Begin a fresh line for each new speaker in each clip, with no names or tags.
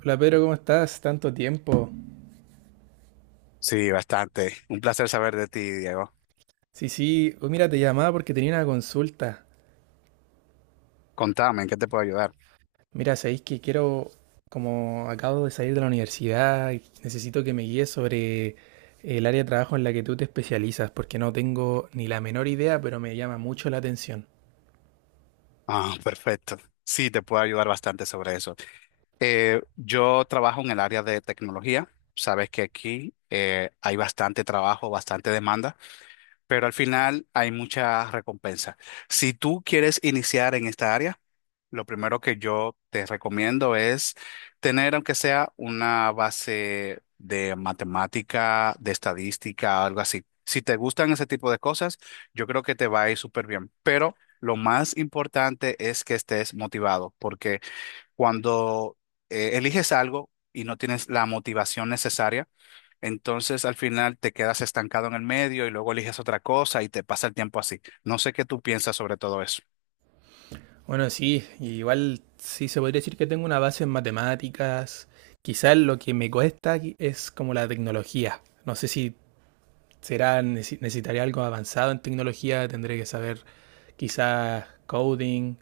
Hola Pedro, ¿cómo estás? Tanto tiempo.
Sí, bastante. Un placer saber de ti, Diego.
Sí, sí, oh, mira, te llamaba porque tenía una consulta.
Contame, ¿en qué te puedo ayudar?
Mira, sabéis que quiero, como acabo de salir de la universidad, y necesito que me guíes sobre el área de trabajo en la que tú te especializas, porque no tengo ni la menor idea, pero me llama mucho la atención.
Ah, perfecto. Sí, te puedo ayudar bastante sobre eso. Yo trabajo en el área de tecnología. Sabes que aquí hay bastante trabajo, bastante demanda, pero al final hay mucha recompensa. Si tú quieres iniciar en esta área, lo primero que yo te recomiendo es tener, aunque sea una base de matemática, de estadística, algo así. Si te gustan ese tipo de cosas, yo creo que te va a ir súper bien. Pero lo más importante es que estés motivado, porque cuando eliges algo y no tienes la motivación necesaria, entonces al final te quedas estancado en el medio y luego eliges otra cosa y te pasa el tiempo así. No sé qué tú piensas sobre todo eso.
Bueno, sí, igual sí se podría decir que tengo una base en matemáticas. Quizás lo que me cuesta aquí es como la tecnología. No sé si será, necesitaré algo avanzado en tecnología, tendré que saber quizás coding,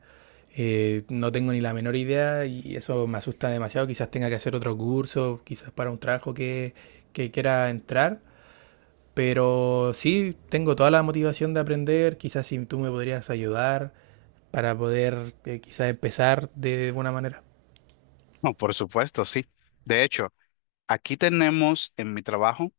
no tengo ni la menor idea y eso me asusta demasiado, quizás tenga que hacer otro curso, quizás para un trabajo que quiera entrar, pero sí, tengo toda la motivación de aprender, quizás si tú me podrías ayudar para poder quizás empezar de buena manera.
No, por supuesto, sí. De hecho, aquí tenemos en mi trabajo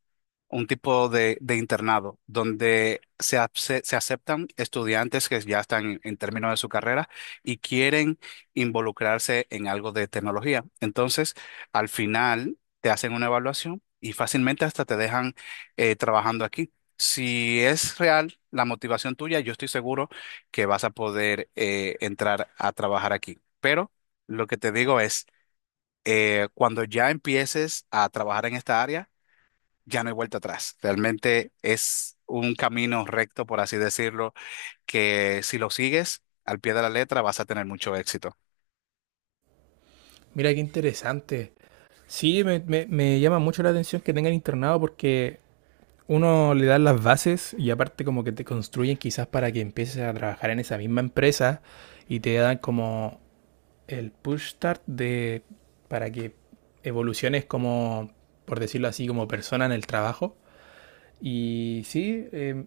un tipo de internado donde se, se aceptan estudiantes que ya están en términos de su carrera y quieren involucrarse en algo de tecnología. Entonces, al final te hacen una evaluación y fácilmente hasta te dejan trabajando aquí. Si es real la motivación tuya, yo estoy seguro que vas a poder entrar a trabajar aquí. Pero lo que te digo es, cuando ya empieces a trabajar en esta área, ya no hay vuelta atrás. Realmente es un camino recto, por así decirlo, que si lo sigues al pie de la letra vas a tener mucho éxito.
Mira qué interesante. Sí, me llama mucho la atención que tengan internado porque uno le dan las bases y aparte como que te construyen quizás para que empieces a trabajar en esa misma empresa y te dan como el push start de para que evoluciones como, por decirlo así, como persona en el trabajo. Y sí,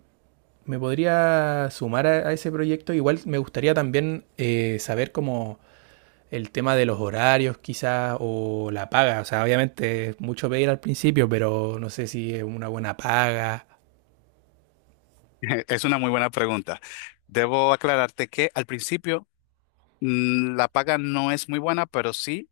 me podría sumar a, ese proyecto. Igual me gustaría también saber como el tema de los horarios quizás o la paga. O sea, obviamente es mucho pedir al principio, pero no sé si es una buena paga.
Es una muy buena pregunta. Debo aclararte que al principio la paga no es muy buena, pero sí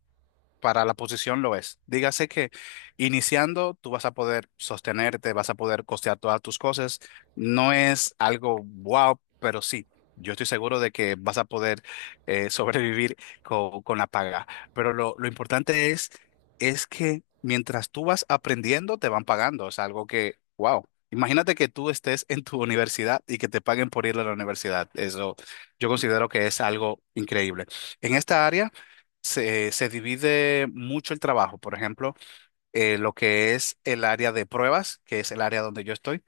para la posición lo es. Dígase que iniciando tú vas a poder sostenerte, vas a poder costear todas tus cosas. No es algo wow, pero sí, yo estoy seguro de que vas a poder sobrevivir con la paga. Pero lo importante es que mientras tú vas aprendiendo, te van pagando. Es algo que, wow. Imagínate que tú estés en tu universidad y que te paguen por ir a la universidad. Eso yo considero que es algo increíble. En esta área se, se divide mucho el trabajo. Por ejemplo, lo que es el área de pruebas, que es el área donde yo estoy.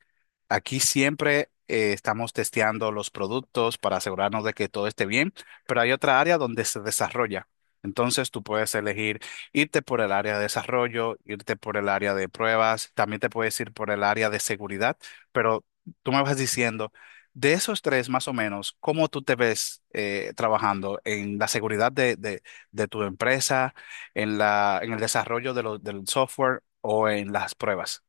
Aquí siempre estamos testeando los productos para asegurarnos de que todo esté bien, pero hay otra área donde se desarrolla. Entonces tú puedes elegir irte por el área de desarrollo, irte por el área de pruebas, también te puedes ir por el área de seguridad, pero tú me vas diciendo, de esos tres más o menos, ¿cómo tú te ves trabajando en la seguridad de tu empresa, en el desarrollo del software o en las pruebas?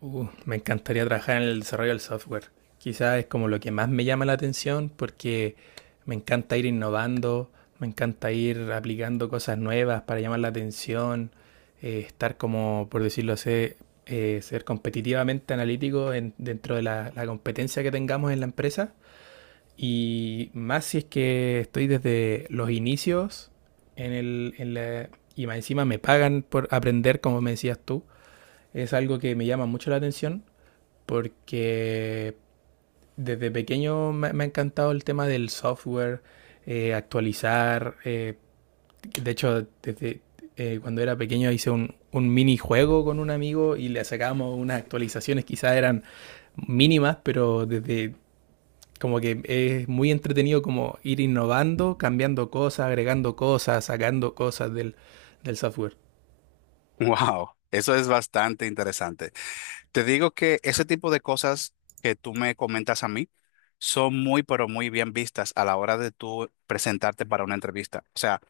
Me encantaría trabajar en el desarrollo del software. Quizás es como lo que más me llama la atención porque me encanta ir innovando, me encanta ir aplicando cosas nuevas para llamar la atención, estar como, por decirlo así, ser competitivamente analítico dentro de la competencia que tengamos en la empresa. Y más si es que estoy desde los inicios en y más encima me pagan por aprender, como me decías tú, es algo que me llama mucho la atención porque desde pequeño me ha encantado el tema del software, actualizar. De hecho, desde cuando era pequeño hice un minijuego con un amigo y le sacábamos unas actualizaciones, quizás eran mínimas, pero desde como que es muy entretenido como ir innovando, cambiando cosas, agregando cosas, sacando cosas del software.
Wow, eso es bastante interesante. Te digo que ese tipo de cosas que tú me comentas a mí son muy, pero muy bien vistas a la hora de tú presentarte para una entrevista. O sea,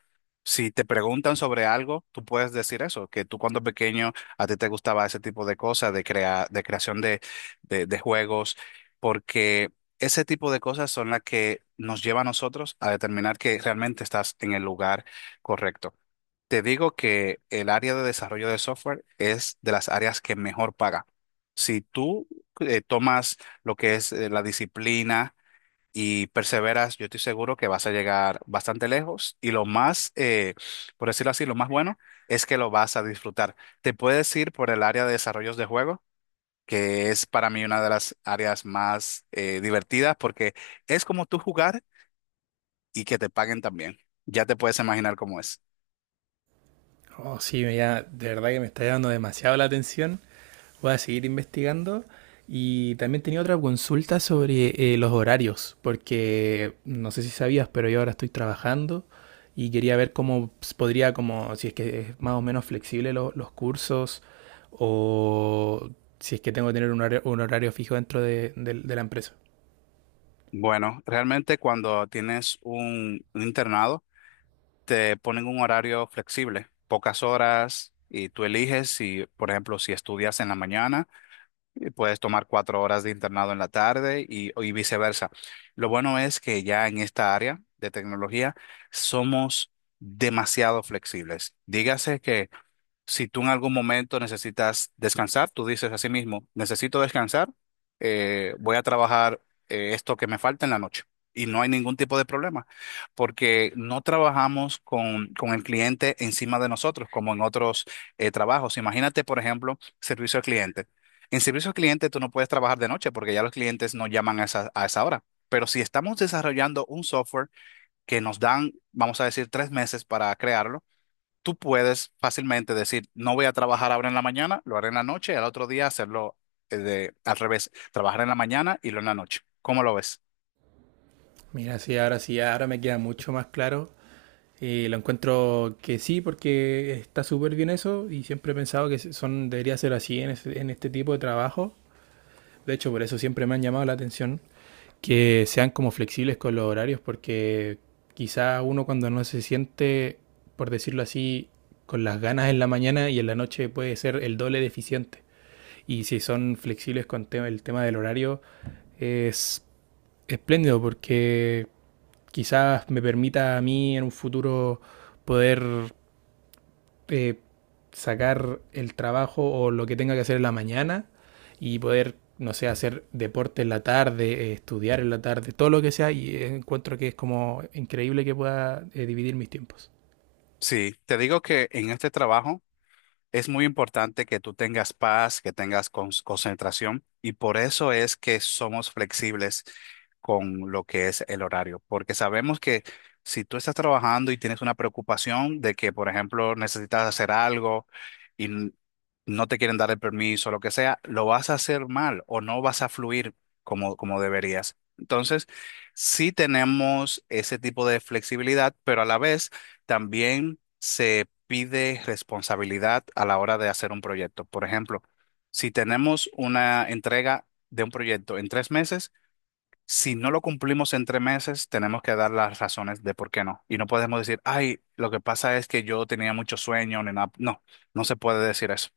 si te preguntan sobre algo, tú puedes decir eso, que tú cuando pequeño a ti te gustaba ese tipo de cosas, de creación de juegos, porque ese tipo de cosas son las que nos lleva a nosotros a determinar que realmente estás en el lugar correcto. Te digo que el área de desarrollo de software es de las áreas que mejor paga. Si tú tomas lo que es la disciplina y perseveras, yo estoy seguro que vas a llegar bastante lejos y lo más, por decirlo así, lo más bueno es que lo vas a disfrutar. Te puedes ir por el área de desarrollos de juego, que es para mí una de las áreas más divertidas porque es como tú jugar y que te paguen también. Ya te puedes imaginar cómo es.
Oh, sí, ya de verdad que me está llamando demasiado la atención. Voy a seguir investigando. Y también tenía otra consulta sobre los horarios, porque no sé si sabías, pero yo ahora estoy trabajando y quería ver cómo podría, como si es que es más o menos flexible los cursos o si es que tengo que tener un horario fijo dentro de la empresa.
Bueno, realmente cuando tienes un internado, te ponen un horario flexible, pocas horas, y tú eliges si, por ejemplo, si estudias en la mañana, y puedes tomar 4 horas de internado en la tarde y viceversa. Lo bueno es que ya en esta área de tecnología somos demasiado flexibles. Dígase que si tú en algún momento necesitas descansar, tú dices a sí mismo, necesito descansar, voy a trabajar esto que me falta en la noche. Y no hay ningún tipo de problema, porque no trabajamos con el cliente encima de nosotros, como en otros trabajos. Imagínate, por ejemplo, servicio al cliente. En servicio al cliente tú no puedes trabajar de noche porque ya los clientes no llaman a a esa hora. Pero si estamos desarrollando un software que nos dan, vamos a decir, 3 meses para crearlo, tú puedes fácilmente decir, no voy a trabajar ahora en la mañana, lo haré en la noche y al otro día hacerlo al revés, trabajar en la mañana y lo en la noche. ¿Cómo lo ves?
Mira, sí, ahora me queda mucho más claro. Y lo encuentro que sí, porque está súper bien eso y siempre he pensado que son, debería ser así en, en este tipo de trabajo. De hecho, por eso siempre me han llamado la atención que sean como flexibles con los horarios, porque quizá uno cuando no se siente, por decirlo así, con las ganas en la mañana y en la noche puede ser el doble deficiente. Y si son flexibles con el tema del horario, es espléndido porque quizás me permita a mí en un futuro poder eh, sacar el trabajo o lo que tenga que hacer en la mañana y poder, no sé, hacer deporte en la tarde, estudiar en la tarde, todo lo que sea, y encuentro que es como increíble que pueda dividir mis tiempos.
Sí, te digo que en este trabajo es muy importante que tú tengas paz, que tengas concentración y por eso es que somos flexibles con lo que es el horario, porque sabemos que si tú estás trabajando y tienes una preocupación de que, por ejemplo, necesitas hacer algo y no te quieren dar el permiso, lo que sea, lo vas a hacer mal o no vas a fluir como deberías. Entonces, sí tenemos ese tipo de flexibilidad, pero a la vez también se pide responsabilidad a la hora de hacer un proyecto. Por ejemplo, si tenemos una entrega de un proyecto en 3 meses, si no lo cumplimos en 3 meses, tenemos que dar las razones de por qué no. Y no podemos decir, ay, lo que pasa es que yo tenía mucho sueño, ni nada. No, no se puede decir eso.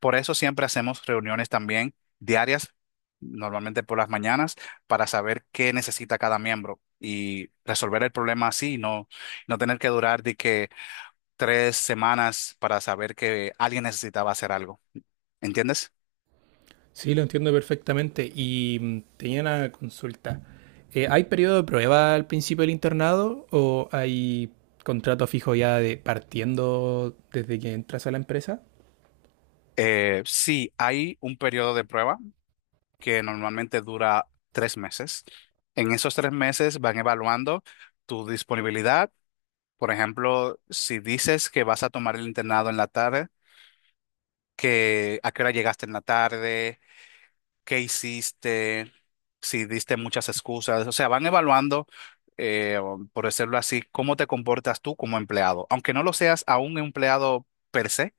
Por eso siempre hacemos reuniones también diarias, normalmente por las mañanas, para saber qué necesita cada miembro y resolver el problema así, y no, no tener que durar de que 3 semanas para saber que alguien necesitaba hacer algo, ¿entiendes?
Sí, lo entiendo perfectamente y tenía una consulta. ¿Hay periodo de prueba al principio del internado o hay contrato fijo ya de partiendo desde que entras a la empresa?
Sí, hay un periodo de prueba que normalmente dura 3 meses. En esos 3 meses van evaluando tu disponibilidad. Por ejemplo, si dices que vas a tomar el internado en la tarde, que a qué hora llegaste en la tarde, qué hiciste, si diste muchas excusas. O sea, van evaluando, o por decirlo así, cómo te comportas tú como empleado. Aunque no lo seas a un empleado per se,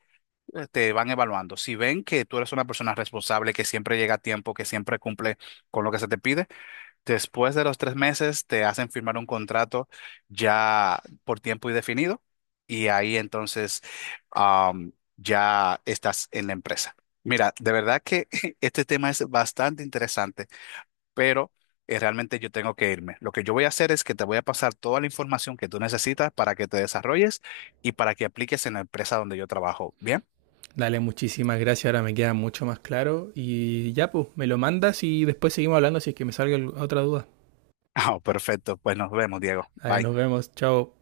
te van evaluando. Si ven que tú eres una persona responsable, que siempre llega a tiempo, que siempre cumple con lo que se te pide, después de los 3 meses te hacen firmar un contrato ya por tiempo indefinido y ahí entonces, ya estás en la empresa. Mira, de verdad que este tema es bastante interesante, pero realmente yo tengo que irme. Lo que yo voy a hacer es que te voy a pasar toda la información que tú necesitas para que te desarrolles y para que apliques en la empresa donde yo trabajo. ¿Bien?
Dale, muchísimas gracias. Ahora me queda mucho más claro. Y ya, pues, me lo mandas y después seguimos hablando si es que me salga otra duda.
Ah, perfecto. Pues nos vemos, Diego.
Dale, nos
Bye.
vemos. Chao.